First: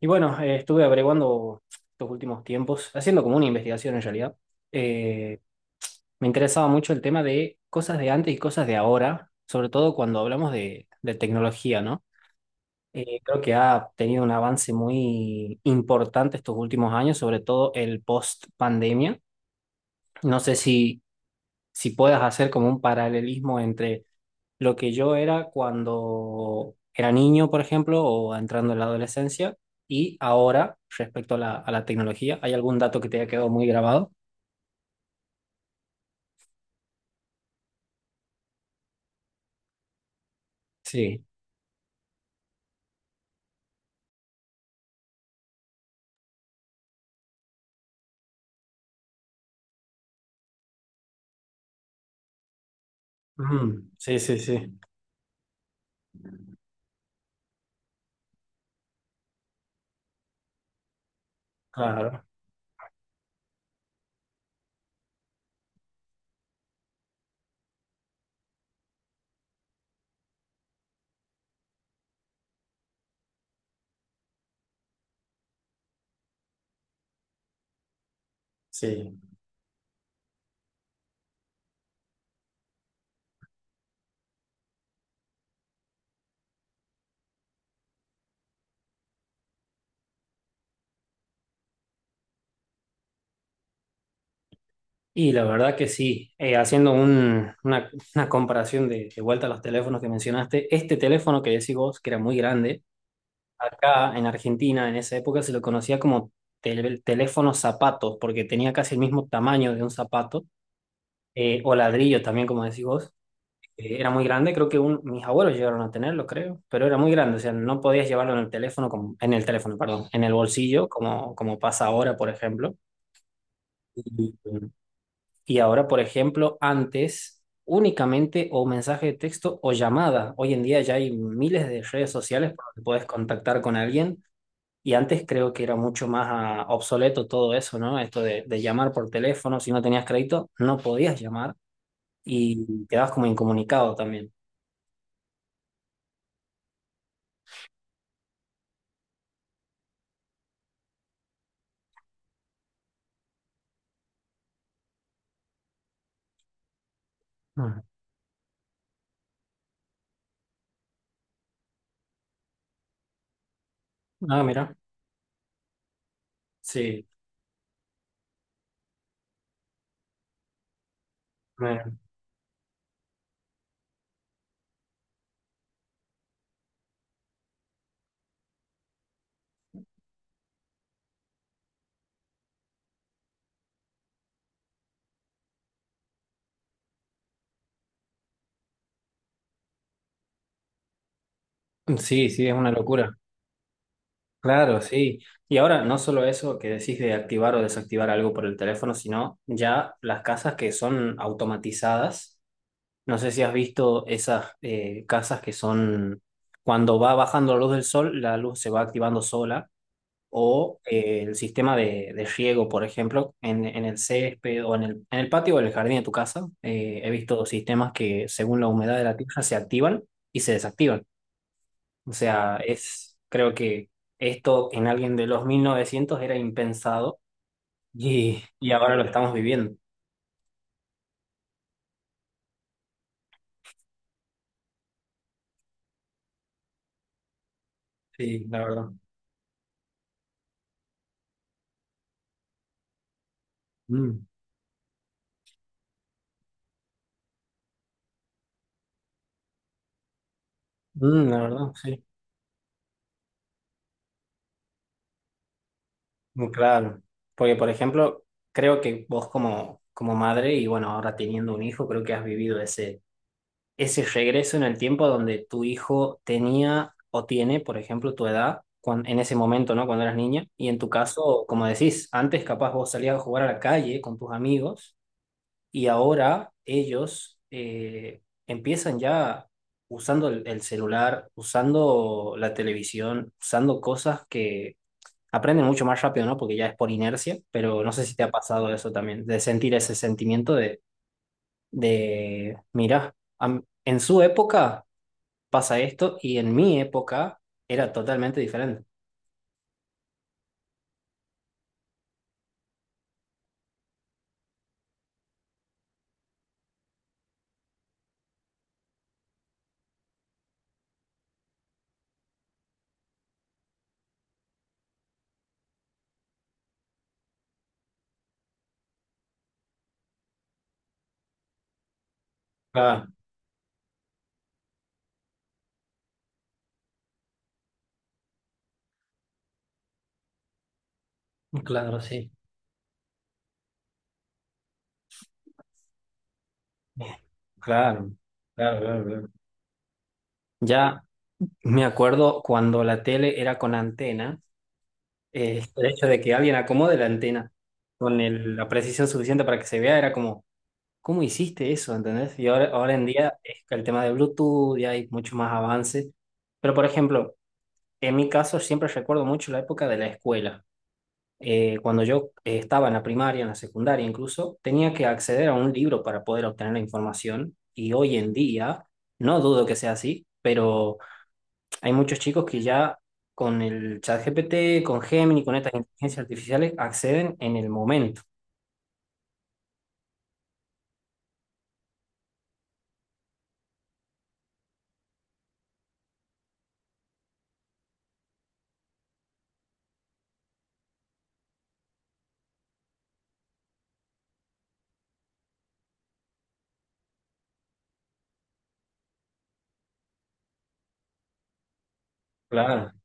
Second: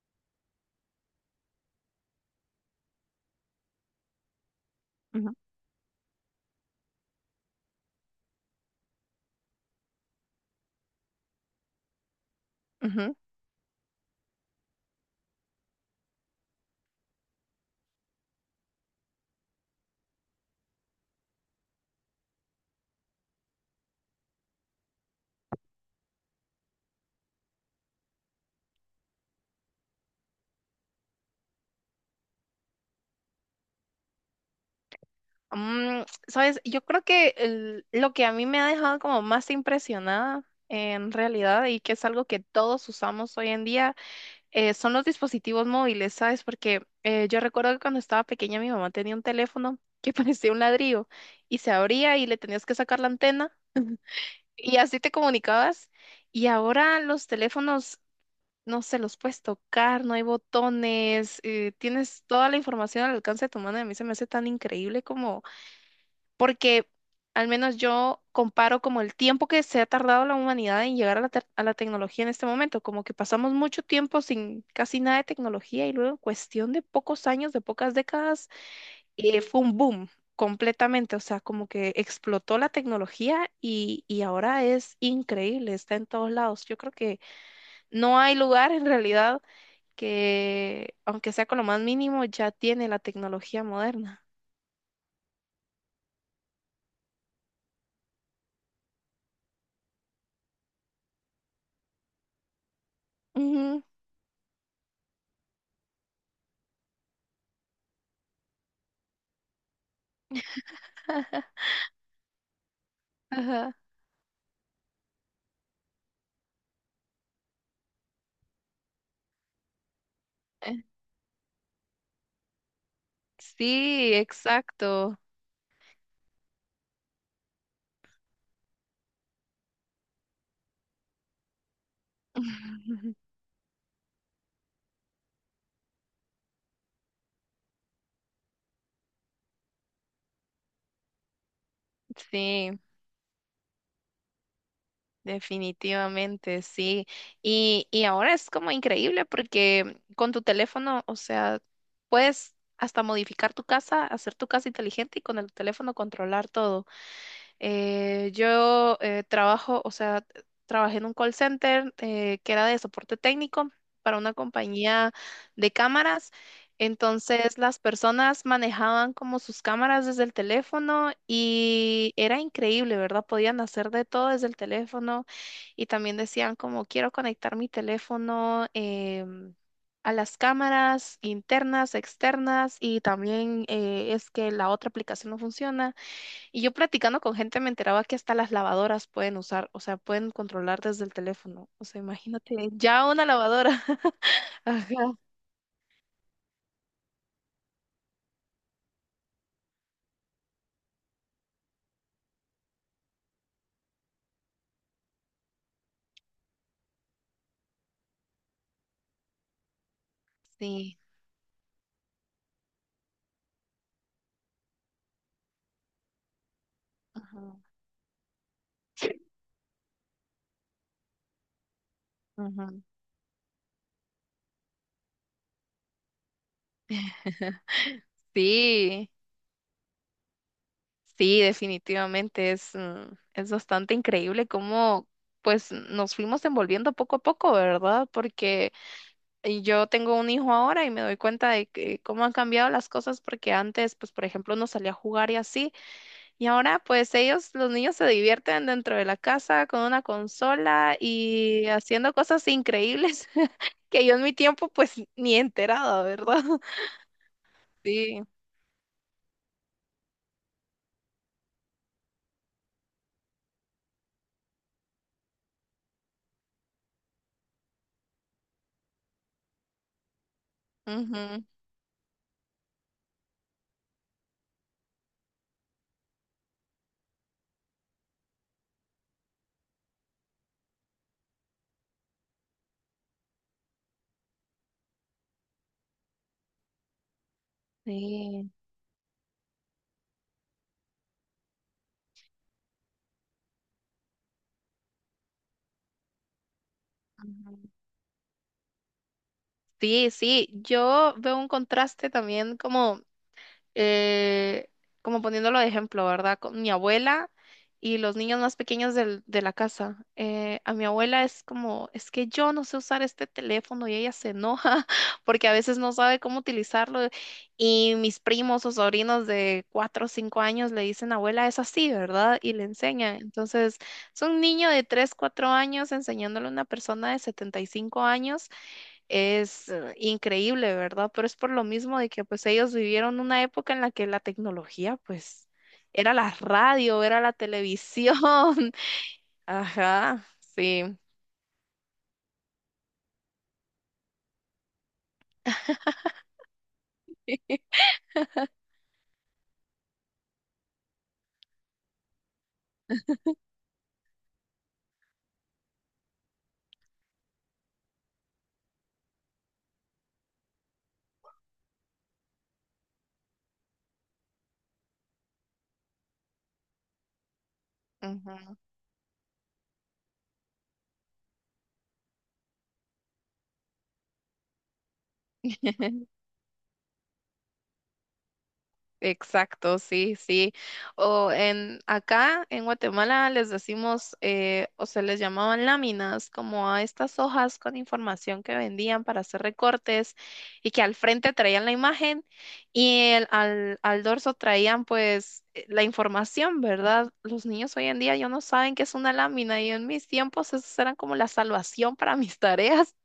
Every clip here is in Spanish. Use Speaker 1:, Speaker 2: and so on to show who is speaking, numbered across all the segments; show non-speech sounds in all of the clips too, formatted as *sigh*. Speaker 1: Y bueno, estuve averiguando estos últimos tiempos, haciendo como una investigación en realidad.
Speaker 2: Ujú,
Speaker 1: Eh, me interesaba mucho el tema de cosas de antes y cosas de ahora, sobre todo cuando hablamos de tecnología, ¿no?
Speaker 2: ujú.
Speaker 1: Creo que ha tenido un avance muy importante estos últimos años, sobre todo el post pandemia. No sé si, si puedas hacer como un paralelismo entre lo que yo era cuando era niño, por ejemplo, o entrando en la adolescencia, y ahora respecto a la tecnología. ¿Hay algún dato que te haya quedado muy grabado?
Speaker 2: Sabes, yo creo que lo que a mí me ha dejado como más impresionada en
Speaker 1: Sí.
Speaker 2: realidad y que es algo que todos usamos hoy en día son los dispositivos móviles, ¿sabes? Porque yo recuerdo que cuando estaba pequeña mi mamá tenía un teléfono que *laughs* parecía un ladrillo y se abría y le tenías que sacar la antena
Speaker 1: Mm, sí, sí,
Speaker 2: y
Speaker 1: sí.
Speaker 2: así te comunicabas. Y ahora los teléfonos, no se los puedes tocar, no hay botones, tienes
Speaker 1: Claro,
Speaker 2: toda la información al alcance de tu mano y a mí se me hace tan increíble como porque al menos yo comparo como el tiempo que se ha tardado la humanidad en llegar a la tecnología en este momento, como que pasamos mucho tiempo sin casi nada de tecnología y luego en cuestión de pocos años, de pocas décadas,
Speaker 1: sí.
Speaker 2: fue un boom completamente. O sea, como que explotó la tecnología y ahora es increíble, está en todos lados. Yo creo que no hay lugar en realidad que, aunque sea con lo más mínimo, ya tiene la tecnología moderna.
Speaker 1: Y la verdad que sí. Haciendo una comparación de vuelta a los teléfonos que mencionaste, este teléfono que decís vos, que era muy grande,
Speaker 2: Ujú.
Speaker 1: acá en Argentina en esa época se lo conocía como teléfono zapato, porque tenía casi el mismo tamaño de un zapato, o ladrillo también, como decís vos.
Speaker 2: Ajá.
Speaker 1: Era muy grande, creo que mis abuelos llegaron a tenerlo, creo, pero era muy grande, o sea, no podías llevarlo en el teléfono, como, en el teléfono, perdón, en el bolsillo, como, como pasa ahora, por ejemplo.
Speaker 2: Sí,
Speaker 1: Y,
Speaker 2: exacto.
Speaker 1: y ahora, por ejemplo, antes únicamente o mensaje de texto o llamada. Hoy en día ya hay miles de redes sociales por donde puedes
Speaker 2: *laughs*
Speaker 1: contactar con alguien. Y antes creo que era mucho más obsoleto todo eso, ¿no? Esto de llamar por teléfono, si no tenías crédito, no podías llamar
Speaker 2: Sí,
Speaker 1: y quedabas como incomunicado también.
Speaker 2: definitivamente, sí. Y ahora es como increíble porque con tu teléfono, o sea, puedes hasta modificar tu casa, hacer tu casa inteligente y con el teléfono controlar todo.
Speaker 1: Ah,
Speaker 2: Yo trabajo, o sea, trabajé en un call center que era de soporte técnico para una
Speaker 1: ah,
Speaker 2: compañía de cámaras.
Speaker 1: sí,
Speaker 2: Entonces las personas manejaban como sus cámaras desde el teléfono
Speaker 1: mira.
Speaker 2: y era increíble, ¿verdad? Podían hacer de todo desde el teléfono y también decían como quiero conectar mi teléfono a las cámaras internas, externas y también es que la otra aplicación no funciona. Y yo platicando con gente me enteraba que hasta las lavadoras pueden usar, o sea, pueden controlar desde el teléfono. O sea,
Speaker 1: Sí, sí, es
Speaker 2: imagínate,
Speaker 1: una
Speaker 2: ya
Speaker 1: locura.
Speaker 2: una lavadora. *laughs*
Speaker 1: Claro,
Speaker 2: Ajá.
Speaker 1: sí. Y ahora no solo eso que decís de activar o desactivar algo por el teléfono, sino ya las casas que son automatizadas. No sé si has visto esas casas que son, cuando va bajando la luz del sol, la luz se va activando sola o
Speaker 2: Sí.
Speaker 1: el sistema de riego, por ejemplo, en el césped o en el patio o en el jardín de tu casa. He
Speaker 2: Ajá.
Speaker 1: visto sistemas que según la humedad de la tierra se activan y se desactivan. O sea,
Speaker 2: Ajá.
Speaker 1: es, creo que esto en alguien de los 1900 era impensado
Speaker 2: *laughs*
Speaker 1: y ahora lo
Speaker 2: Sí,
Speaker 1: estamos viviendo.
Speaker 2: sí, definitivamente es bastante increíble cómo pues nos fuimos envolviendo poco a poco, ¿verdad?
Speaker 1: Sí, la
Speaker 2: Porque
Speaker 1: verdad.
Speaker 2: yo tengo un hijo ahora y me doy cuenta de que cómo han cambiado las cosas porque antes, pues por
Speaker 1: Mm,
Speaker 2: ejemplo, uno salía a jugar y así. Y ahora, pues ellos, los niños se divierten dentro de la casa con una consola
Speaker 1: mm, la
Speaker 2: y
Speaker 1: verdad, sí.
Speaker 2: haciendo cosas increíbles *laughs* que yo en mi tiempo, pues ni enterada, ¿verdad?
Speaker 1: Muy
Speaker 2: *laughs*
Speaker 1: claro. Porque, por ejemplo,
Speaker 2: Sí.
Speaker 1: creo que vos como, como madre y bueno, ahora teniendo un hijo, creo que has vivido ese ese regreso en el tiempo donde tu hijo tenía o tiene, por ejemplo, tu edad en ese momento, ¿no? Cuando eras niña. Y en tu caso,
Speaker 2: Ujú,
Speaker 1: como decís, antes capaz vos salías a jugar a la calle con tus amigos y ahora ellos empiezan ya usando el celular, usando la televisión, usando cosas que aprenden mucho más rápido, ¿no? Porque ya es por inercia, pero no sé si te ha
Speaker 2: sí.
Speaker 1: pasado eso también, de sentir ese sentimiento de mira, en su época pasa esto y en mi época
Speaker 2: Ujú.
Speaker 1: era totalmente diferente.
Speaker 2: Sí, sí, yo veo un contraste también eh, como poniéndolo de ejemplo, ¿verdad? Con mi abuela y los niños más pequeños de la casa. A mi abuela es como, es que yo no sé usar este teléfono y ella se enoja *laughs* porque a veces no sabe cómo utilizarlo. Y mis primos o sobrinos de 4 o 5 años le dicen, abuela, es así, ¿verdad? Y le
Speaker 1: Claro,
Speaker 2: enseñan. Entonces, es un niño de 3, 4 años enseñándole a una persona de 75 años es increíble, ¿verdad? Pero es por lo mismo
Speaker 1: claro,
Speaker 2: de que
Speaker 1: sí.
Speaker 2: pues ellos vivieron una época en la que la tecnología pues era la radio, era la
Speaker 1: Claro.
Speaker 2: televisión.
Speaker 1: Claro, claro, claro.
Speaker 2: *laughs* Ajá, sí.
Speaker 1: Ya me acuerdo cuando la tele era con antena. El hecho de que alguien acomode la antena con la precisión suficiente para que se vea era como, ¿cómo hiciste eso? ¿Entendés? Y ahora, ahora en día es que el tema de Bluetooth y hay mucho más avance. Pero por ejemplo, en mi caso siempre recuerdo mucho la época de la escuela. Cuando yo estaba en la primaria, en la secundaria incluso, tenía que acceder a un libro para poder obtener la información y hoy en
Speaker 2: Ujú.
Speaker 1: día, no dudo que sea así, pero hay muchos chicos que ya con el ChatGPT, con Gemini, con estas
Speaker 2: *laughs*
Speaker 1: inteligencias artificiales acceden en el momento.
Speaker 2: Exacto, sí, sí. O en acá en Guatemala les decimos, o se les llamaban láminas, como a estas hojas con información que vendían para hacer recortes y que al frente traían la imagen y al dorso traían pues la información, ¿verdad? Los niños hoy en día ya no saben qué es una lámina y en mis tiempos esas eran como la salvación para mis
Speaker 1: Claro,
Speaker 2: tareas.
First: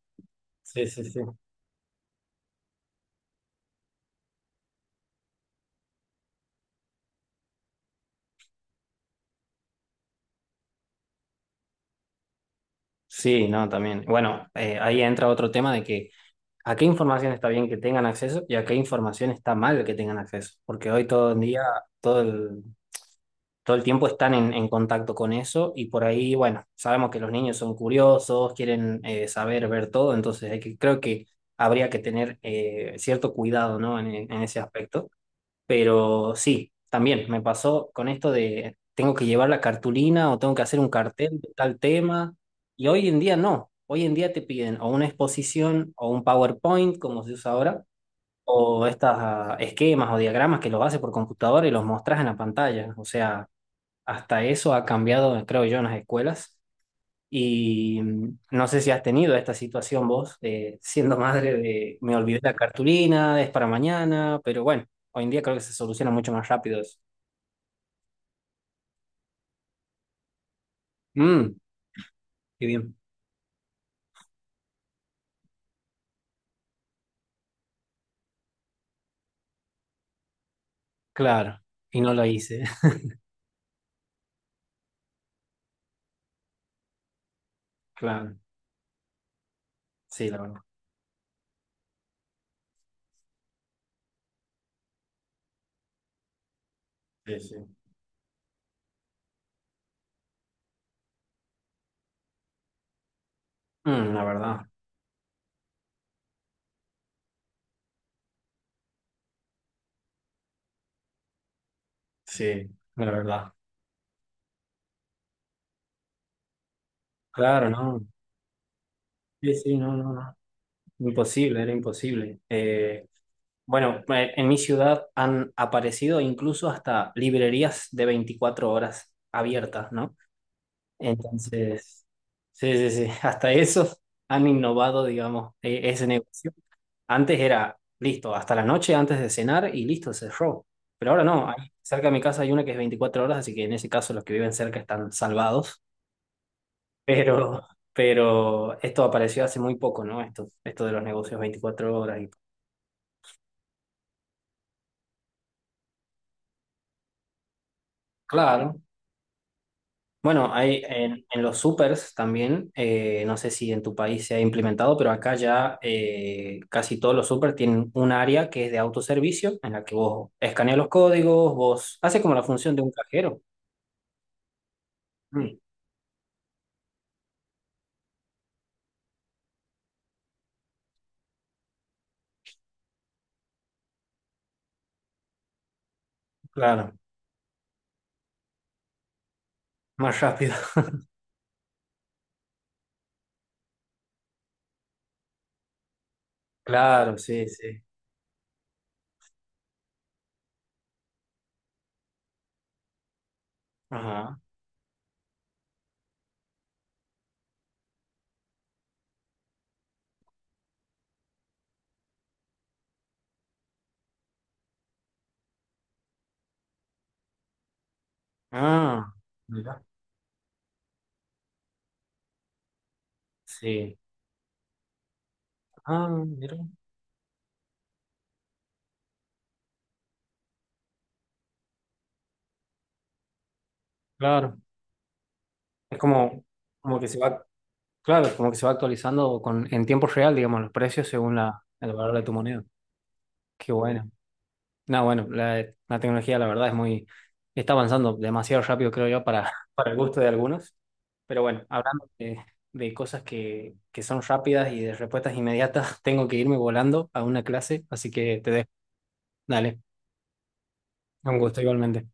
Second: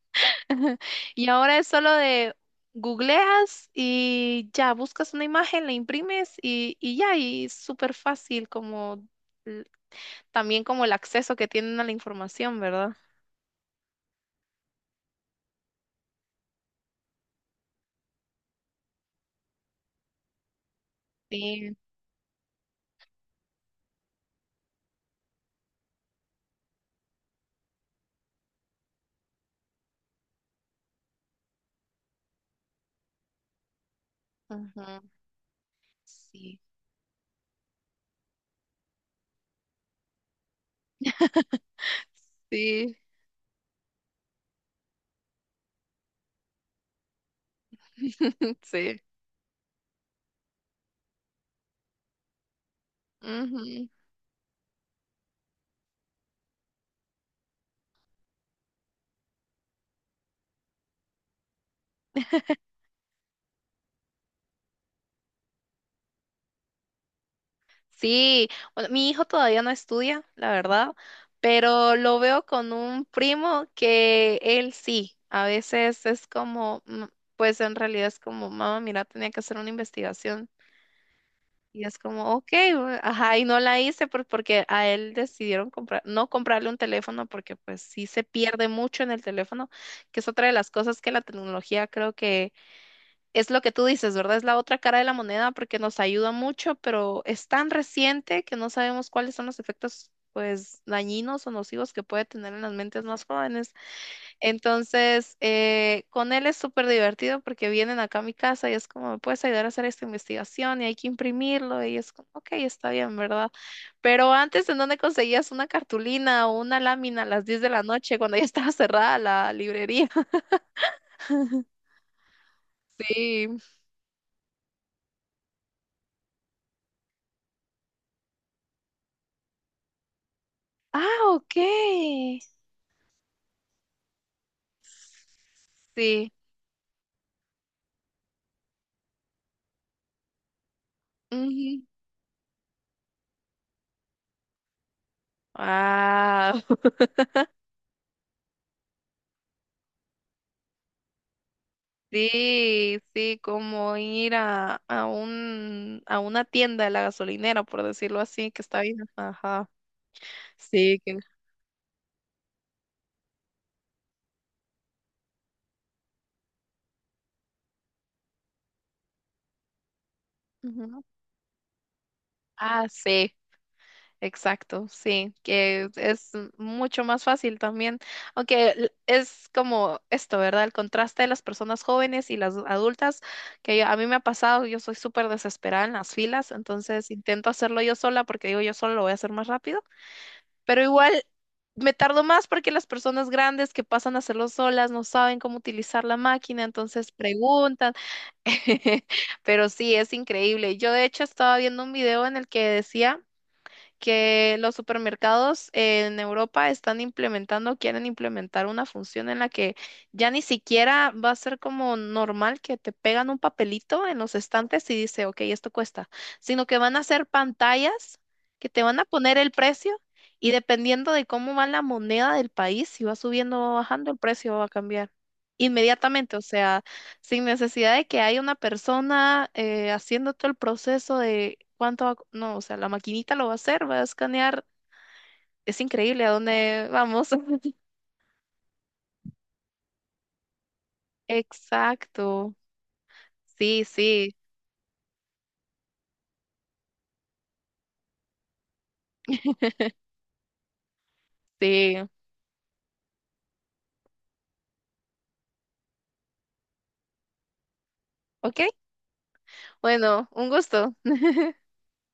Speaker 2: *laughs*
Speaker 1: sí, sí, sí.
Speaker 2: Y ahora es solo de googleas y ya buscas una imagen, la imprimes y ya, y es súper fácil como l- también como el acceso que tienen a la información, ¿verdad?
Speaker 1: Sí, no, también. Bueno, ahí entra otro tema de que a qué información está bien que tengan acceso y a qué información está mal que tengan acceso, porque hoy todo el día,
Speaker 2: Sí.
Speaker 1: todo el, todo el tiempo están en contacto con eso y por ahí, bueno, sabemos que los niños son curiosos, quieren saber, ver todo, entonces hay que, creo que habría que tener cierto cuidado, ¿no? En ese aspecto.
Speaker 2: Ujú,
Speaker 1: Pero
Speaker 2: sí.
Speaker 1: sí, también me pasó con esto de tengo que llevar la cartulina o tengo que hacer un cartel de tal tema y
Speaker 2: Sí.
Speaker 1: hoy en día no. Hoy en día te piden o una exposición o un PowerPoint, como se usa ahora,
Speaker 2: *laughs*
Speaker 1: o
Speaker 2: Sí.
Speaker 1: estos esquemas o diagramas que los haces por computadora y los mostras en la pantalla. O sea,
Speaker 2: Ujú.
Speaker 1: hasta eso ha cambiado, creo yo, en las escuelas. Y no sé si has tenido esta situación vos, siendo madre de me olvidé la cartulina, es para mañana, pero bueno, hoy en día creo que se soluciona mucho más rápido eso.
Speaker 2: Sí, bueno, mi hijo todavía no estudia, la verdad,
Speaker 1: Mm,
Speaker 2: pero lo veo
Speaker 1: qué
Speaker 2: con
Speaker 1: bien.
Speaker 2: un primo que él sí, a veces es como, pues en realidad es como, mamá, mira, tenía que hacer una investigación.
Speaker 1: Claro,
Speaker 2: Y es
Speaker 1: y no lo
Speaker 2: como, ok,
Speaker 1: hice. *laughs*
Speaker 2: ajá, y no la hice porque a él decidieron comprar, no comprarle un teléfono porque pues sí se
Speaker 1: Claro,
Speaker 2: pierde mucho en el teléfono, que es
Speaker 1: sí, la
Speaker 2: otra de
Speaker 1: verdad.
Speaker 2: las cosas que la tecnología creo que es lo que tú dices, ¿verdad? Es la otra cara de la moneda porque nos ayuda mucho, pero
Speaker 1: Sí,
Speaker 2: es
Speaker 1: sí.
Speaker 2: tan reciente que no sabemos cuáles son los efectos, pues, dañinos o nocivos que puede tener en las mentes más jóvenes.
Speaker 1: Mm, la verdad,
Speaker 2: Entonces, con él es súper divertido porque vienen acá a mi casa y es como, ¿me puedes ayudar a hacer esta investigación? Y hay que imprimirlo y es como, ok,
Speaker 1: sí,
Speaker 2: está
Speaker 1: la
Speaker 2: bien, ¿verdad?
Speaker 1: verdad.
Speaker 2: Pero antes, ¿en dónde conseguías una cartulina o una lámina a las 10
Speaker 1: Claro,
Speaker 2: de la
Speaker 1: no.
Speaker 2: noche cuando ya estaba cerrada la
Speaker 1: Sí, sí, no,
Speaker 2: librería?
Speaker 1: no, no.
Speaker 2: *laughs*
Speaker 1: Imposible, era imposible.
Speaker 2: Sí.
Speaker 1: Bueno, en mi ciudad han aparecido incluso hasta librerías de 24 horas abiertas, ¿no?
Speaker 2: Ah, ok.
Speaker 1: Entonces, sí, sí, sí, *laughs* hasta eso han innovado, digamos, ese
Speaker 2: Sí.
Speaker 1: negocio. Antes era, listo, hasta la noche antes de cenar y listo, cerró. Pero ahora no, ahí
Speaker 2: Ujú.
Speaker 1: cerca de mi casa hay una que es 24 horas, así que en ese caso los que viven cerca están salvados. *laughs*
Speaker 2: Ah, *laughs*
Speaker 1: Pero esto apareció hace muy poco, ¿no? Esto de los negocios 24 horas y...
Speaker 2: sí, sí, como ir a una tienda de la gasolinera, por decirlo así, que
Speaker 1: Claro.
Speaker 2: está bien. Ajá.
Speaker 1: Bueno, hay
Speaker 2: Sí.
Speaker 1: en los supers también, no sé si en tu país se ha implementado, pero acá ya casi todos los supers tienen un área que es de autoservicio, en la que vos escaneas los
Speaker 2: Ujú.
Speaker 1: códigos, vos hace como la función de
Speaker 2: Ah,
Speaker 1: un
Speaker 2: sí.
Speaker 1: cajero.
Speaker 2: Exacto, sí,
Speaker 1: Mm,
Speaker 2: que es mucho más fácil también, aunque es como esto, ¿verdad? El contraste de las personas jóvenes y las adultas, que a mí me ha pasado, yo soy súper desesperada en las filas,
Speaker 1: claro,
Speaker 2: entonces intento hacerlo yo sola porque digo, yo solo lo voy a hacer más rápido,
Speaker 1: más rápido.
Speaker 2: pero
Speaker 1: *laughs*
Speaker 2: igual me tardo más porque las personas grandes que pasan a hacerlo solas no saben cómo utilizar la máquina, entonces
Speaker 1: Claro, sí, sí.
Speaker 2: preguntan. *laughs* Pero sí, es increíble. Yo de hecho estaba viendo un video en el que decía
Speaker 1: Ajá.
Speaker 2: que los supermercados en Europa están implementando, quieren implementar una función en la que ya ni siquiera va a ser como normal que te pegan un papelito en los estantes y dice, ok, esto cuesta, sino que van a hacer pantallas que te van a
Speaker 1: Ah,
Speaker 2: poner el
Speaker 1: mira.
Speaker 2: precio y dependiendo de cómo va la moneda del país, si va subiendo o
Speaker 1: Sí.
Speaker 2: bajando, el precio va a cambiar
Speaker 1: Ah,
Speaker 2: inmediatamente. O
Speaker 1: mira.
Speaker 2: sea, sin necesidad de que haya una persona haciendo todo el proceso de cuánto va, no, o sea, la maquinita lo va a hacer, va a
Speaker 1: Claro.
Speaker 2: escanear. Es
Speaker 1: Es
Speaker 2: increíble a
Speaker 1: como,
Speaker 2: dónde
Speaker 1: como que se
Speaker 2: vamos.
Speaker 1: va,
Speaker 2: *laughs*
Speaker 1: claro, como que se va actualizando con, en tiempo real, digamos, los precios según la, el valor de tu
Speaker 2: Exacto.
Speaker 1: moneda. Qué
Speaker 2: Sí,
Speaker 1: bueno.
Speaker 2: sí,
Speaker 1: No, bueno, la tecnología la verdad es muy, está avanzando demasiado rápido, creo yo, para,
Speaker 2: *laughs*
Speaker 1: *laughs* para el gusto de algunos. Pero bueno,
Speaker 2: sí.
Speaker 1: hablando de cosas que son rápidas y de respuestas inmediatas, *laughs* tengo que irme volando a una clase, así que te
Speaker 2: Ok.
Speaker 1: dejo. Dale,
Speaker 2: Bueno, un gusto.
Speaker 1: un gusto igualmente.